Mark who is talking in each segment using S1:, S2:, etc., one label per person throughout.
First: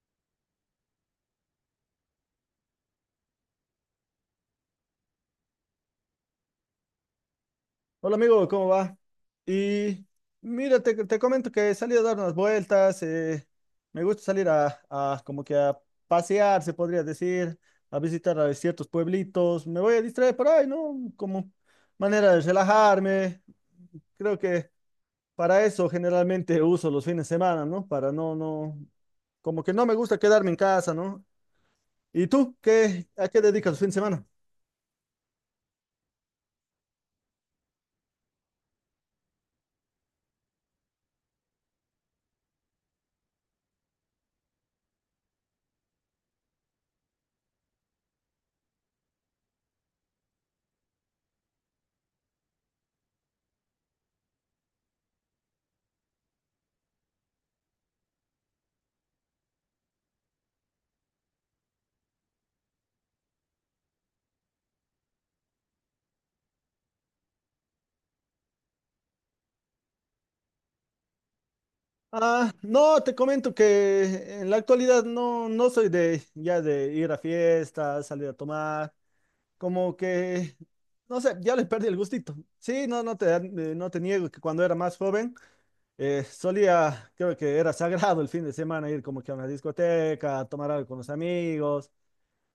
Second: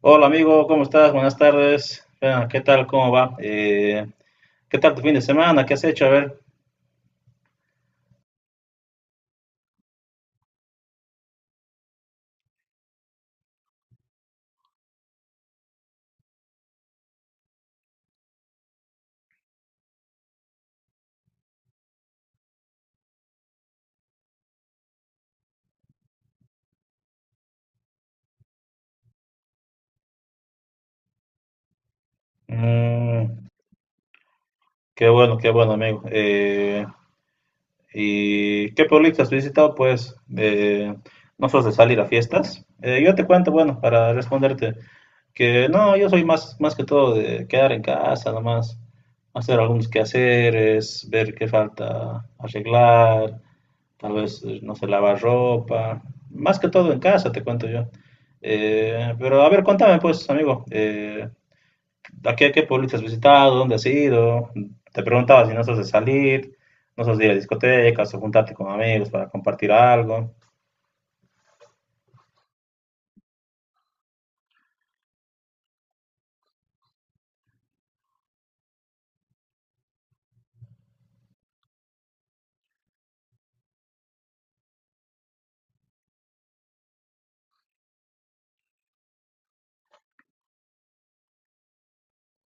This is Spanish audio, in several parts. S1: Hola amigo, ¿cómo estás? Buenas tardes. Ah, ¿qué tal? ¿Cómo va? ¿Qué tal tu fin de semana? ¿Qué has hecho? A ver.
S2: Hola amigo, ¿cómo va? Y mira, te comento que salí a dar unas vueltas, me gusta salir a como que a pasear, se podría decir, a visitar a ciertos pueblitos, me voy a distraer por ahí, ¿no? Como manera de relajarme, creo que para eso generalmente uso los fines de semana, ¿no? Para como que no me gusta quedarme en casa, ¿no? ¿Y tú qué, a qué
S1: Mm,
S2: dedicas los fines de semana?
S1: Qué bueno, qué bueno amigo. ¿Y qué pueblitos has visitado? Pues no sos de salir a fiestas. Yo te cuento, bueno, para responderte, que no, yo soy más que todo de quedar en casa, nomás hacer algunos quehaceres, ver qué falta arreglar. Tal vez, no se lava ropa, más que todo en casa, te cuento yo. Pero a ver, cuéntame pues, amigo, ¿Qué pueblito has visitado? ¿Dónde has ido? Te preguntaba si no sos de salir, no sos de ir a discotecas o juntarte con amigos para compartir algo.
S2: Ah, no, te comento que en la actualidad no soy de ya de ir a fiestas, salir a tomar, como que, no sé, ya le perdí el gustito. Sí, no no te niego que cuando era más joven solía, creo que era sagrado el fin de semana ir como que a una discoteca, a tomar algo con los amigos.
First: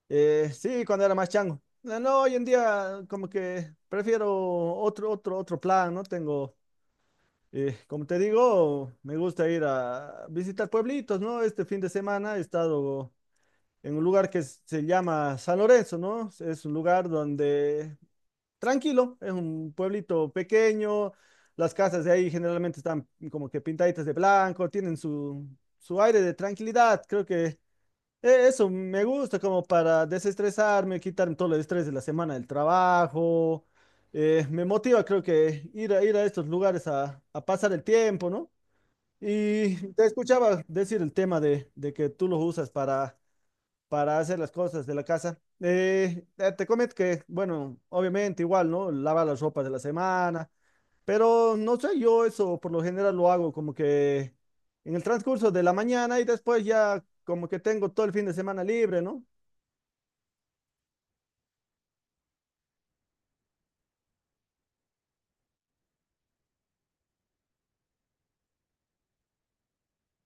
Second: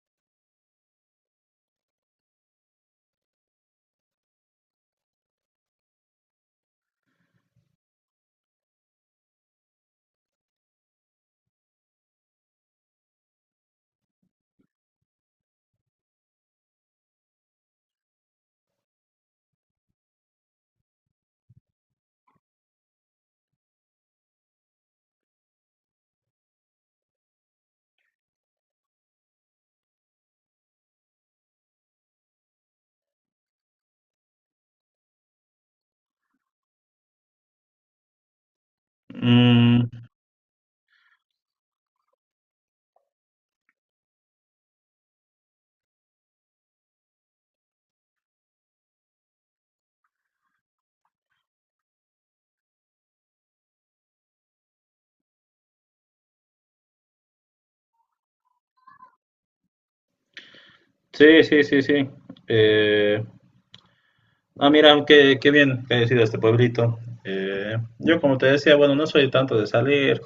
S2: Sí, cuando era más chango. No, no, hoy en día como que prefiero otro plan, ¿no? Tengo... como te digo, me gusta ir a visitar pueblitos, ¿no? Este fin de semana he estado en un lugar que se llama San Lorenzo, ¿no? Es un lugar donde tranquilo, es un pueblito pequeño, las casas de ahí generalmente están como que pintaditas de blanco, tienen su aire de tranquilidad, creo que eso me gusta como para desestresarme, quitarme todo el estrés de la semana del trabajo. Me motiva, creo que ir a estos lugares a pasar el tiempo, ¿no? Y
S1: Mm,
S2: te escuchaba decir el tema de que tú lo usas para hacer las cosas de la casa. Te comento que, bueno, obviamente igual, ¿no? Lavar las ropas de la semana, pero no sé, yo eso por lo general lo hago como que en el transcurso de la mañana y después ya como que tengo todo el fin de semana libre, ¿no?
S1: sí, sí, sí, sí. Eh, ah, mira, qué bien que he sido este pueblito. Yo, como te decía, bueno, no soy tanto de salir,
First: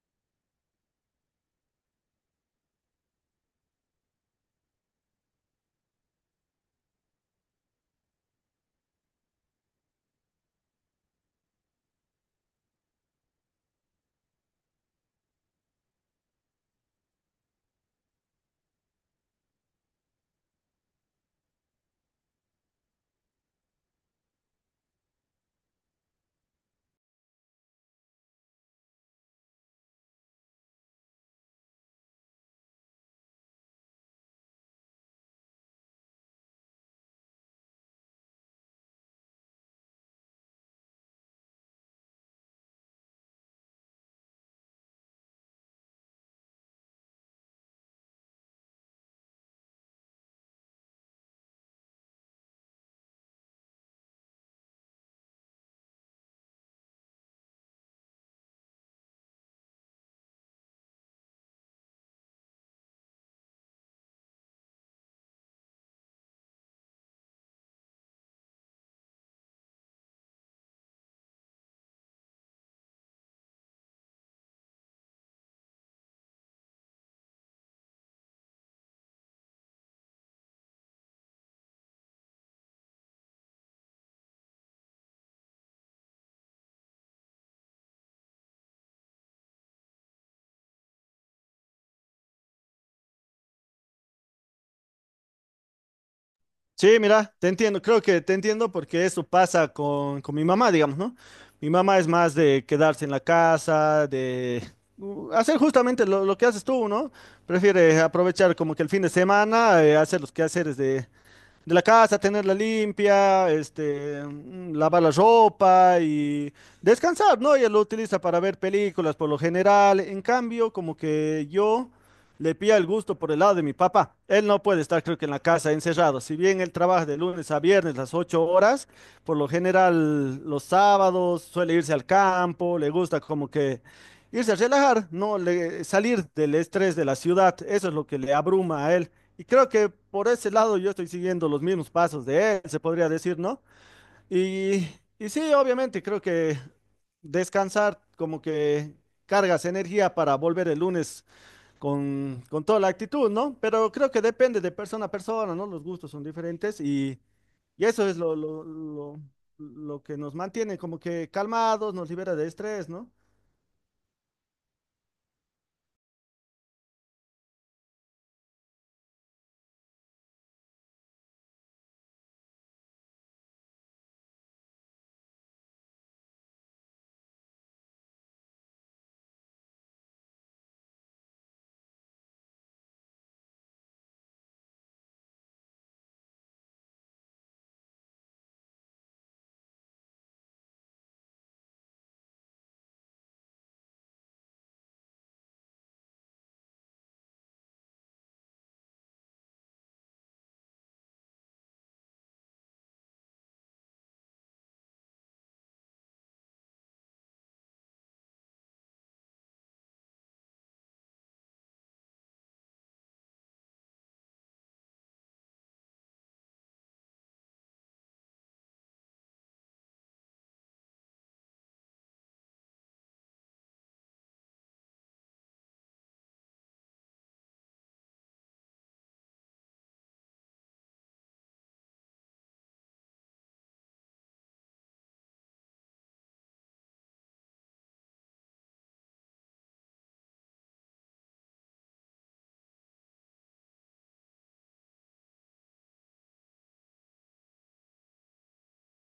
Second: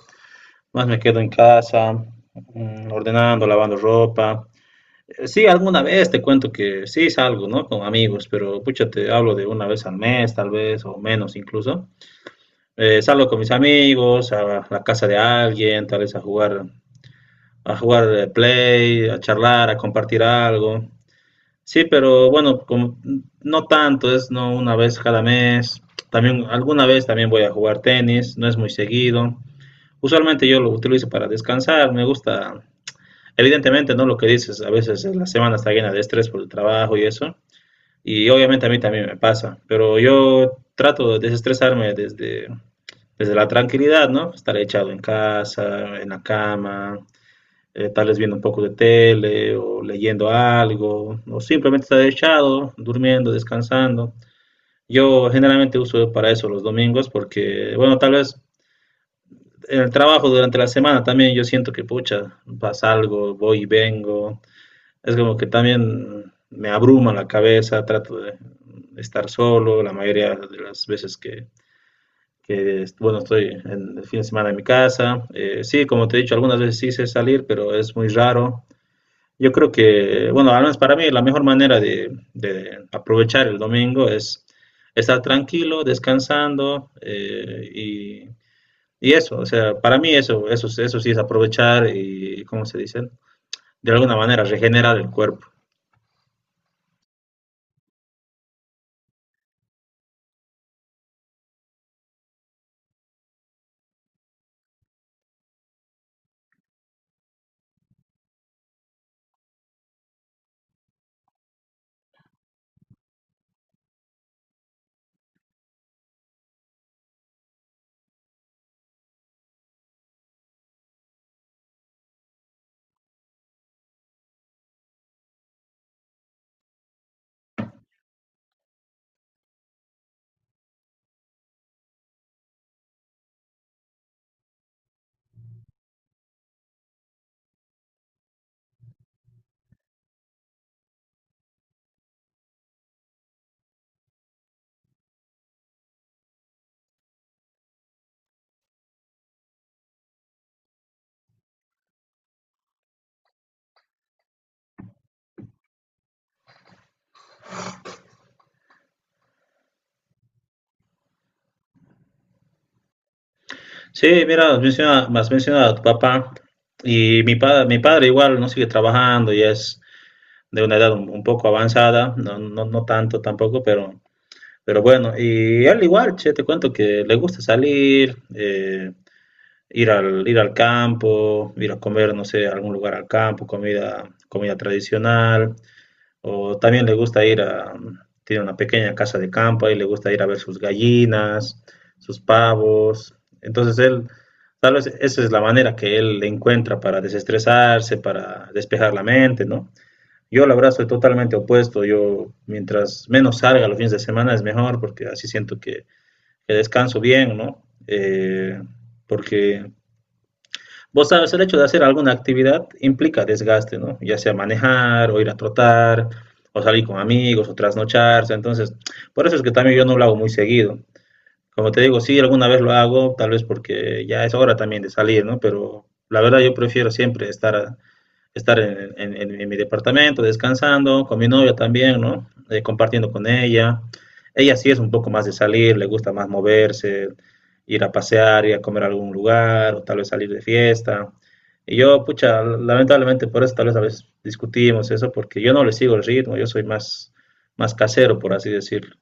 S1: más me quedo en casa, ordenando, lavando ropa. Sí, alguna vez te cuento que sí salgo, ¿no? Con amigos, pero pucha, te hablo de una vez al mes, tal vez, o menos incluso. Salgo con mis amigos a la casa de alguien, tal vez a jugar, play, a charlar, a compartir algo. Sí, pero bueno, como no tanto, es no una vez cada mes. También alguna vez también voy a jugar tenis, no es muy seguido. Usualmente yo lo utilizo para descansar, me gusta. Evidentemente, ¿no? Lo que dices, a veces la semana está llena de estrés por el trabajo y eso. Y obviamente a mí también me pasa, pero yo trato de desestresarme desde la tranquilidad, ¿no? Estar echado en casa, en la cama, tal vez viendo un poco de tele o leyendo algo, o simplemente estar echado, durmiendo, descansando. Yo generalmente uso para eso los domingos porque, bueno, tal vez en el trabajo durante la semana también yo siento que, pucha, pasa algo, voy y vengo, es como que también me abruma la cabeza, trato de estar solo la mayoría de las veces que, bueno, estoy en el fin de semana en mi casa. Sí, como te he dicho, algunas veces sí sé salir, pero es muy raro. Yo creo que, bueno, al menos para mí la mejor manera de aprovechar el domingo es estar tranquilo, descansando, y eso, o sea, para mí eso sí es aprovechar y, ¿cómo se dice? De alguna manera regenerar el cuerpo.
S2: Sí, mira, te entiendo, creo que te entiendo porque eso pasa con mi mamá, digamos, ¿no? Mi mamá es más de quedarse en la casa, de hacer justamente lo que haces tú, ¿no? Prefiere aprovechar como que el fin de semana, hacer los quehaceres de la casa, tenerla limpia, este, mm, lavar la ropa y descansar, ¿no? Ella lo utiliza para ver películas por lo general. En cambio, como que yo le pilla el gusto por el lado de mi papá. Él no puede estar, creo que en la casa encerrado. Si bien él trabaja de lunes a viernes las ocho horas, por lo general los sábados suele irse al campo, le gusta como que irse a relajar, no le, salir del estrés de la ciudad. Eso es lo que le abruma a él. Y creo que por ese lado yo estoy siguiendo los mismos pasos de él, se podría decir, ¿no? Y, y sí, obviamente, creo que descansar como que cargas energía para volver el lunes con toda la actitud, ¿no? Pero creo que depende de persona a persona, ¿no? Los gustos son diferentes y eso es lo que nos mantiene como que calmados, nos libera de estrés, ¿no?
S1: Sí, mira, has mencionado a tu papá y mi padre igual no sigue trabajando y es de una edad un poco avanzada, no, no, no tanto tampoco, pero bueno, y él igual, che, te cuento que le gusta salir, ir al campo, ir a comer, no sé, a algún lugar al campo, comida tradicional, o también le gusta tiene una pequeña casa de campo y le gusta ir a ver sus gallinas, sus pavos. Entonces él, tal vez esa es la manera que él encuentra para desestresarse, para despejar la mente, ¿no? Yo la verdad soy totalmente opuesto, yo mientras menos salga los fines de semana es mejor porque así siento que descanso bien, ¿no? Porque vos sabes, el hecho de hacer alguna actividad implica desgaste, ¿no? Ya sea manejar, o ir a trotar, o salir con amigos, o trasnocharse. Entonces, por eso es que también yo no lo hago muy seguido. Como te digo, sí, alguna vez lo hago, tal vez porque ya es hora también de salir, ¿no? Pero la verdad yo prefiero siempre estar en mi departamento descansando, con mi novia también, ¿no? Compartiendo con ella. Ella sí es un poco más de salir, le gusta más moverse, ir a pasear, ir a comer a algún lugar, o tal vez salir de fiesta. Y yo, pucha, lamentablemente por eso tal vez a veces discutimos eso, porque yo no le sigo el ritmo, yo soy más casero, por así decirlo.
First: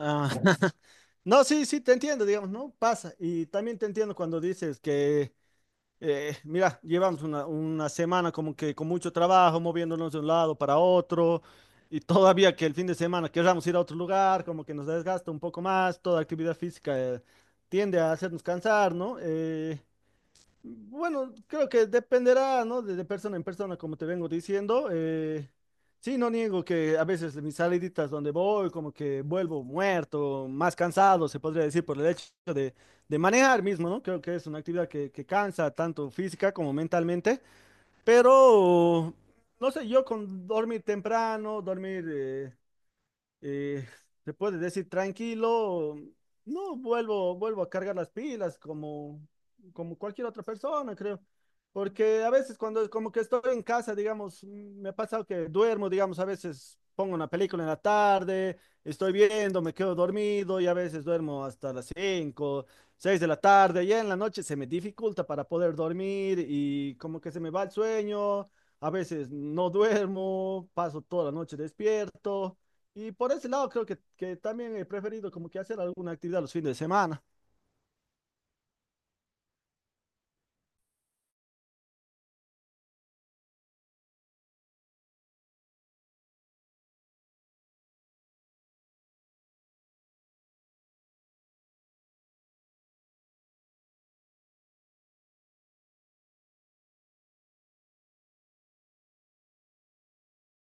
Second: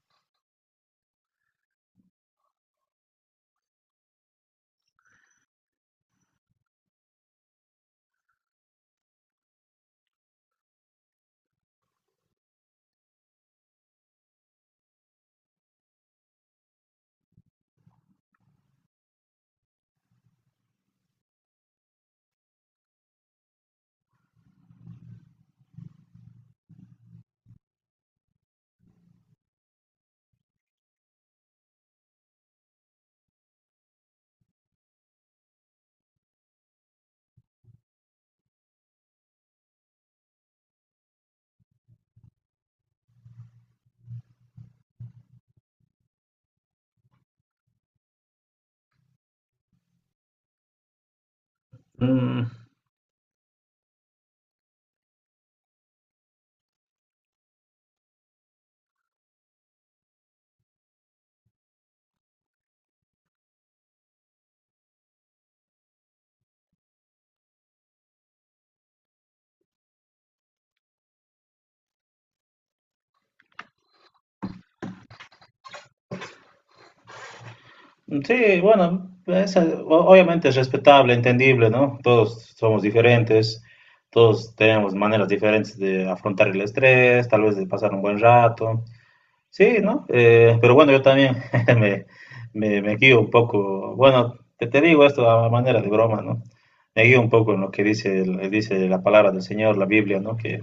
S2: Ah, no, sí, sí, te entiendo, digamos, ¿no? Pasa. Y también te entiendo cuando dices que mira, llevamos una semana como que con mucho trabajo, moviéndonos de un lado para otro, y todavía que el fin de semana queramos ir a otro lugar, como que nos desgasta un poco más, toda actividad física tiende a hacernos cansar, ¿no? Bueno, creo que dependerá, ¿no? De persona en persona, como te vengo diciendo. Sí, no niego que a veces mis saliditas donde voy, como que vuelvo muerto, más cansado, se podría decir, por el hecho de, de manejar mismo, ¿no? Creo que es una actividad que cansa tanto física como mentalmente, pero, no sé, yo con dormir temprano, dormir... eh, se puede decir tranquilo, no vuelvo, vuelvo a cargar las pilas como, como cualquier otra persona, creo. Porque a
S1: Mm,
S2: veces cuando como que estoy en casa, digamos, mm, me ha pasado que duermo, digamos, a veces pongo una película en la tarde, estoy viendo, me quedo dormido y a veces duermo hasta las 5 6 de la tarde, y en la noche se me dificulta para poder dormir y como que se me va el sueño, a veces no duermo, paso toda la noche despierto. Y por ese lado creo que también he preferido como que hacer alguna actividad los fines de semana.
S1: sí, bueno, obviamente es respetable, entendible, ¿no? Todos somos diferentes, todos tenemos maneras diferentes de afrontar el estrés, tal vez de pasar un buen rato. Sí, ¿no? Pero bueno, yo también me, me guío un poco, bueno, te digo esto a manera de broma, ¿no? Me guío un poco en lo que dice, dice la palabra del Señor, la Biblia, ¿no? Que,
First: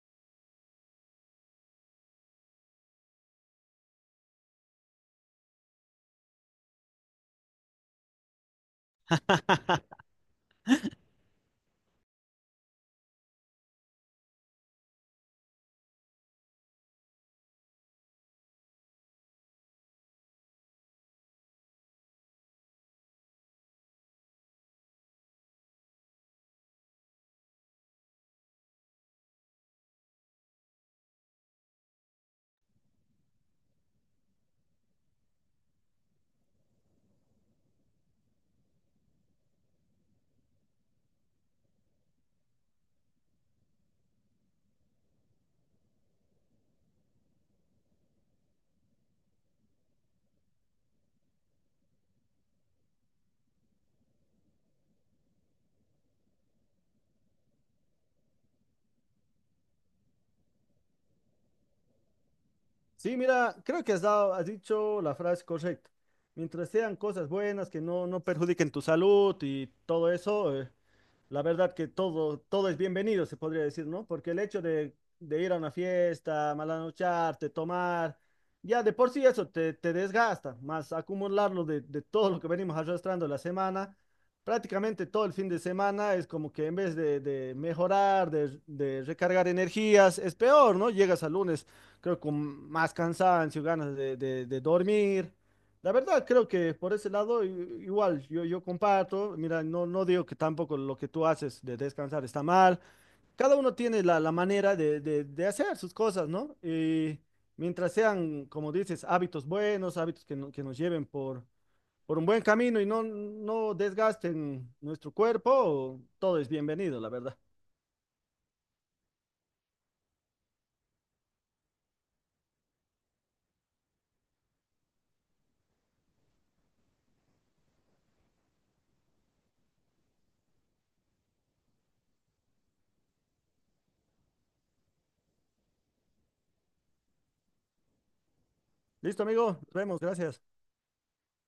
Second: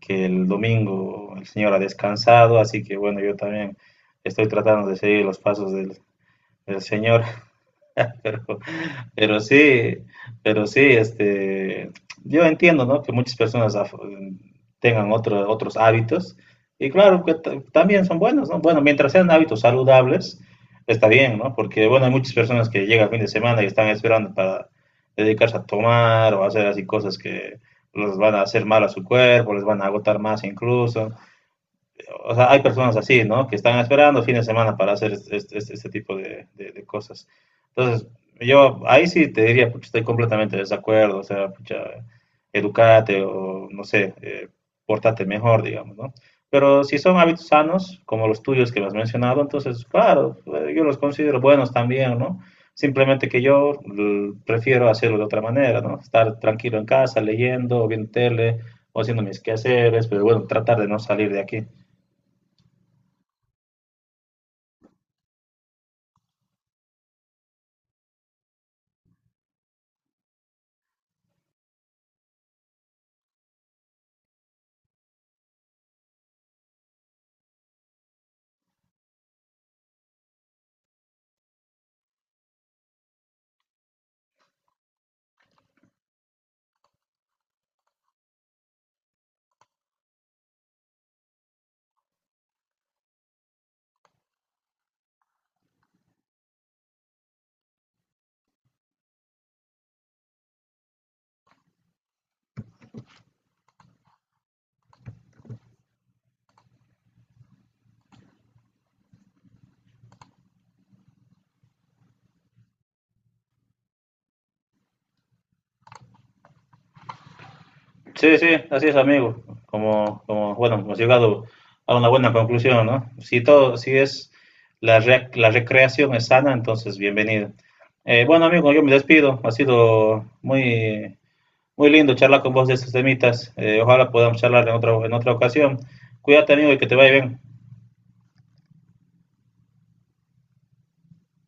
S1: que el domingo el Señor ha descansado, así que bueno, yo también estoy tratando de seguir los pasos del Señor. Pero, pero sí, pero sí, este, yo entiendo, ¿no? Que muchas personas tengan otros hábitos y claro que también son buenos, ¿no? Bueno, mientras sean hábitos saludables, está bien, ¿no? Porque, bueno, hay muchas personas que llegan el fin de semana y están esperando para dedicarse a tomar o hacer así cosas que los van a hacer mal a su cuerpo, les van a agotar más incluso. O sea, hay personas así, ¿no? Que están esperando fin de semana para hacer este tipo de cosas. Entonces, yo ahí sí te diría, pues, estoy completamente de desacuerdo, o sea, pucha, educate o, no sé, portate mejor, digamos, ¿no? Pero si son hábitos sanos, como los tuyos que me has mencionado, entonces, claro, yo los considero buenos también, ¿no? Simplemente que yo prefiero hacerlo de otra manera, ¿no? Estar tranquilo en casa, leyendo, o viendo tele, o haciendo mis quehaceres, pero bueno, tratar de no salir de aquí.
S2: Sí, mira, creo que has dicho la frase correcta. Mientras sean cosas buenas, que no perjudiquen tu salud y todo eso, la verdad que todo, todo es bienvenido, se podría decir, ¿no? Porque el hecho de ir a una fiesta, malanocharte, tomar, ya de por sí eso te desgasta, más acumularlo de todo lo que venimos arrastrando la semana, prácticamente todo el fin de semana es como que en vez de mejorar, de recargar energías, es peor, ¿no? Llegas al lunes, creo, con más cansancio, ganas de, de dormir. La verdad, creo que por ese lado igual yo, yo comparto, mira, no, no digo que tampoco lo que tú haces de descansar está mal, cada uno tiene la, la manera de, de hacer sus cosas, ¿no? Y mientras sean, como dices, hábitos buenos, hábitos que, que nos lleven por un buen camino y no desgasten nuestro cuerpo, todo es bienvenido, la verdad.
S1: Sí, sí, así es, amigo. Como bueno, hemos llegado a una buena conclusión, ¿no? Si es la recreación es sana, entonces bienvenido. Bueno, amigo, yo me despido. Ha sido muy, muy lindo charlar con vos de estos temitas. Ojalá podamos charlar en otra ocasión. Cuídate, amigo, y que te vaya bien.
S2: Listo, amigo, nos vemos, gracias.